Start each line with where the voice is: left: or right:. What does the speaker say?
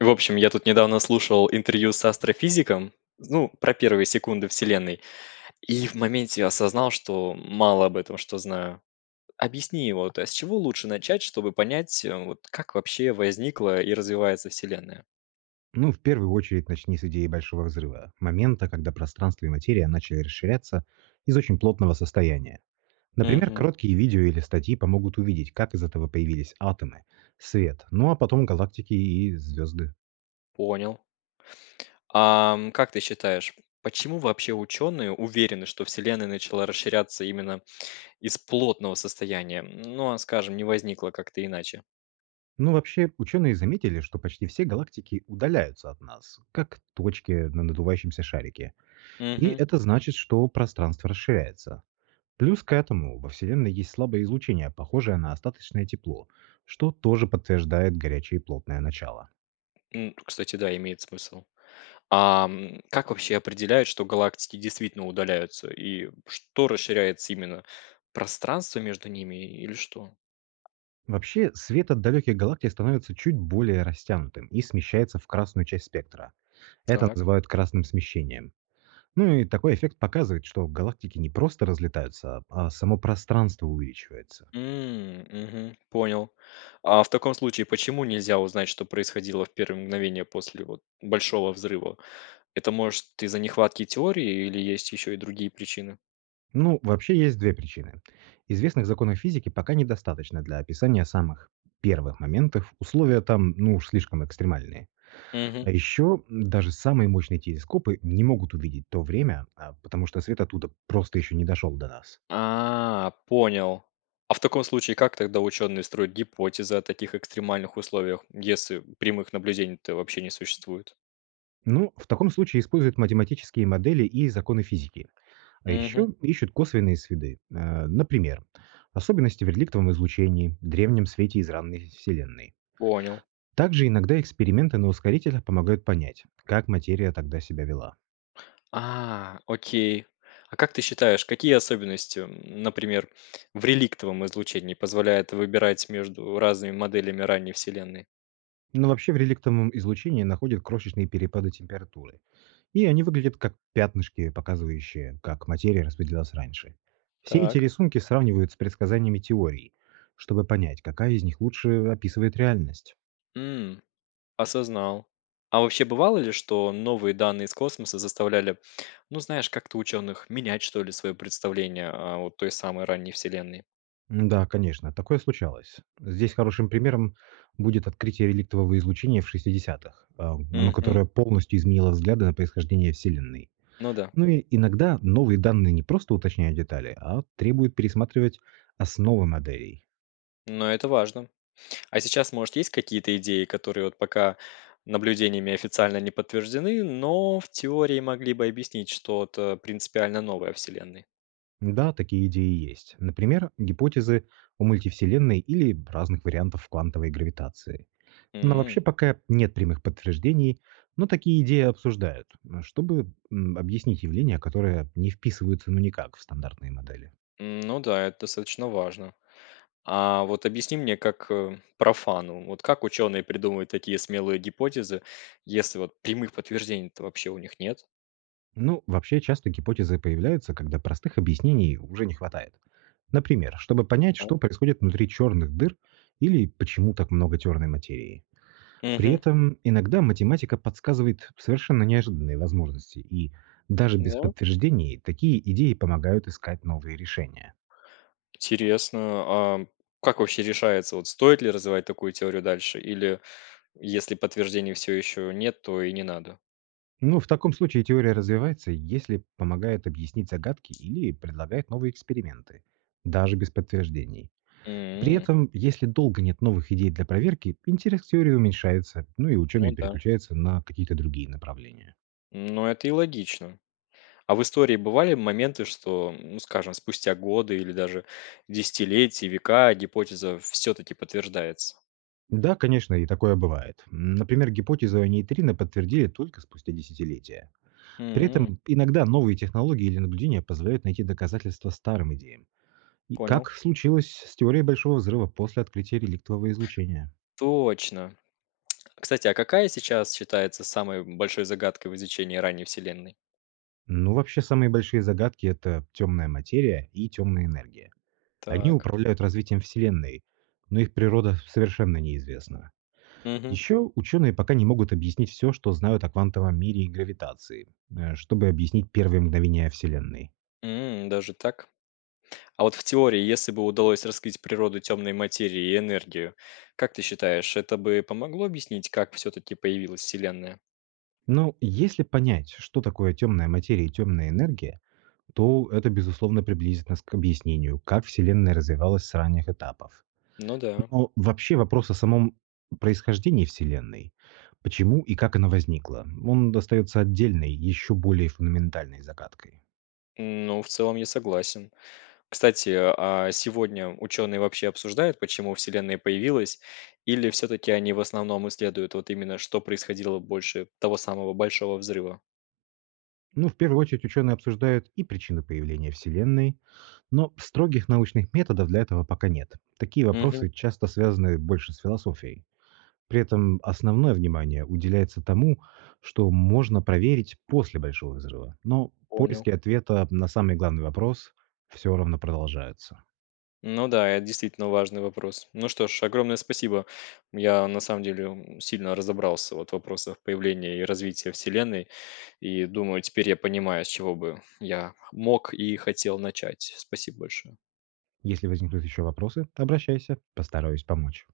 left: В общем, я тут недавно слушал интервью с астрофизиком, ну, про первые секунды Вселенной, и в моменте осознал, что мало об этом что знаю. Объясни вот, а с чего лучше начать, чтобы понять, вот как вообще возникла и развивается Вселенная?
right: Ну, в первую очередь, начни с идеи Большого взрыва, момента, когда пространство и материя начали расширяться из очень плотного состояния. Например,
left: Мгм.
right: короткие видео или статьи помогут увидеть, как из этого появились атомы, свет, ну а потом галактики и звезды.
left: Понял. Как ты считаешь, почему вообще ученые уверены, что Вселенная начала расширяться именно из плотного состояния? Ну, а скажем, не возникла как-то иначе.
right: Ну, вообще, ученые заметили, что почти все галактики удаляются от нас, как точки на надувающемся шарике. И
left: Мгм.
right: это значит, что пространство расширяется. Плюс к этому во Вселенной есть слабое излучение, похожее на остаточное тепло, что тоже подтверждает горячее и плотное начало.
left: Кстати, да, имеет смысл. Как вообще определяют, что галактики действительно удаляются? И что расширяется именно? Пространство между ними или что?
right: Вообще, свет от далеких галактик становится чуть более растянутым и смещается в красную часть спектра. Это
left: Так.
right: называют красным смещением. Ну и такой эффект показывает, что галактики не просто разлетаются, а само пространство увеличивается.
left: Мгм, понял. А в таком случае, почему нельзя узнать, что происходило в первые мгновения после вот большого взрыва? Это может из-за нехватки теории или есть еще и другие причины?
right: Ну, вообще есть две причины. Известных законов физики пока недостаточно для описания самых первых моментов, условия там, ну уж слишком экстремальные.
left: Мгм.
right: А еще даже самые мощные телескопы не могут увидеть то время, потому что свет оттуда просто еще не дошел до нас.
left: А, понял. А в таком случае, как тогда ученые строят гипотезы о таких экстремальных условиях, если прямых наблюдений-то вообще не существует?
right: Ну, в таком случае используют математические модели и законы физики. А
left: Мгм.
right: еще ищут косвенные следы. Например, особенности в реликтовом излучении, древнем свете из ранней Вселенной.
left: Понял.
right: Также иногда эксперименты на ускорителях помогают понять, как материя тогда себя вела.
left: А, окей. А как ты считаешь, какие особенности, например, в реликтовом излучении позволяют выбирать между разными моделями ранней Вселенной?
right: Но вообще в реликтовом излучении находят крошечные перепады температуры. И они выглядят как пятнышки, показывающие, как материя распределялась раньше. Все эти
left: Так.
right: рисунки сравнивают с предсказаниями теорий, чтобы понять, какая из них лучше описывает реальность.
left: М, осознал. А вообще бывало ли, что новые данные из космоса заставляли, ну знаешь, как-то ученых менять, что ли, свое представление о вот той самой ранней Вселенной?
right: Да, конечно, такое случалось. Здесь хорошим примером будет открытие реликтового излучения в 60-х, оно
left: Мгм.
right: которое полностью изменило взгляды на происхождение Вселенной.
left: Ну да.
right: Ну и иногда новые данные не просто уточняют детали, а требуют пересматривать основы моделей.
left: Но это важно. А сейчас, может, есть какие-то идеи, которые вот пока наблюдениями официально не подтверждены, но в теории могли бы объяснить что-то принципиально новое о Вселенной?
right: Да, такие идеи есть. Например, гипотезы о мультивселенной или разных вариантов квантовой гравитации. Но
left: М,
right: вообще пока нет прямых подтверждений, но такие идеи обсуждают, чтобы объяснить явления, которые не вписываются ну никак в стандартные модели.
left: Ну да, это достаточно важно. А вот объясни мне, как профану, вот как ученые придумывают такие смелые гипотезы, если вот прямых подтверждений-то вообще у них нет?
right: Ну, вообще часто гипотезы появляются, когда простых объяснений уже не хватает. Например, чтобы понять,
left: Так.
right: что происходит внутри черных дыр или почему так много черной материи. При
left: Мгм.
right: этом иногда математика подсказывает совершенно неожиданные возможности, и даже без
left: Да.
right: подтверждений такие идеи помогают искать новые решения.
left: Интересно. А как вообще решается, вот стоит ли развивать такую теорию дальше, или если подтверждений все еще нет, то и не надо?
right: Но в таком случае теория развивается, если помогает объяснить загадки или предлагает новые эксперименты, даже без подтверждений. При
left: М,
right: этом, если долго нет новых идей для проверки, интерес к теории уменьшается, ну и ученые
left: ну да.
right: переключаются на какие-то другие направления.
left: Ну, это и логично. А в истории бывали моменты, что, ну, скажем, спустя годы или даже десятилетия, века гипотеза все-таки подтверждается?
right: Да, конечно, и такое бывает. Например, гипотезу о нейтрино подтвердили только спустя десятилетия. При
left: М,
right: этом иногда новые технологии или наблюдения позволяют найти доказательства старым идеям. И
left: понял.
right: как случилось с теорией Большого Взрыва после открытия реликтового излучения.
left: Точно. Кстати, а какая сейчас считается самой большой загадкой в изучении ранней Вселенной?
right: Ну, вообще, самые большие загадки – это темная материя и темная энергия. Они
left: Так.
right: управляют развитием Вселенной, но их природа совершенно неизвестна.
left: Мгм.
right: Еще ученые пока не могут объяснить все, что знают о квантовом мире и гравитации, чтобы объяснить первые мгновения Вселенной.
left: Даже так? А вот в теории, если бы удалось раскрыть природу темной материи и энергию, как ты считаешь, это бы помогло объяснить, как все-таки появилась Вселенная?
right: Но если понять, что такое темная материя и темная энергия, то это, безусловно, приблизит нас к объяснению, как Вселенная развивалась с ранних этапов.
left: Ну да.
right: Но вообще вопрос о самом происхождении Вселенной, почему и как она возникла, он остается отдельной, еще более фундаментальной загадкой.
left: Ну, в целом я согласен. Кстати, а сегодня ученые вообще обсуждают, почему Вселенная появилась, или все-таки они в основном исследуют вот именно, что происходило больше того самого большого взрыва?
right: Ну, в первую очередь, ученые обсуждают и причины появления Вселенной, но строгих научных методов для этого пока нет. Такие
left: Мгм,
right: вопросы часто связаны больше с философией. При этом основное внимание уделяется тому, что можно проверить после большого взрыва. Но
left: понял.
right: поиски ответа на самый главный вопрос все равно продолжаются.
left: Ну да, это действительно важный вопрос. Ну что ж, огромное спасибо. Я на самом деле сильно разобрался вот в вопросах появления и развития Вселенной, и думаю, теперь я понимаю, с чего бы я мог и хотел начать. Спасибо большое.
right: Если возникнут еще вопросы, обращайся, постараюсь помочь.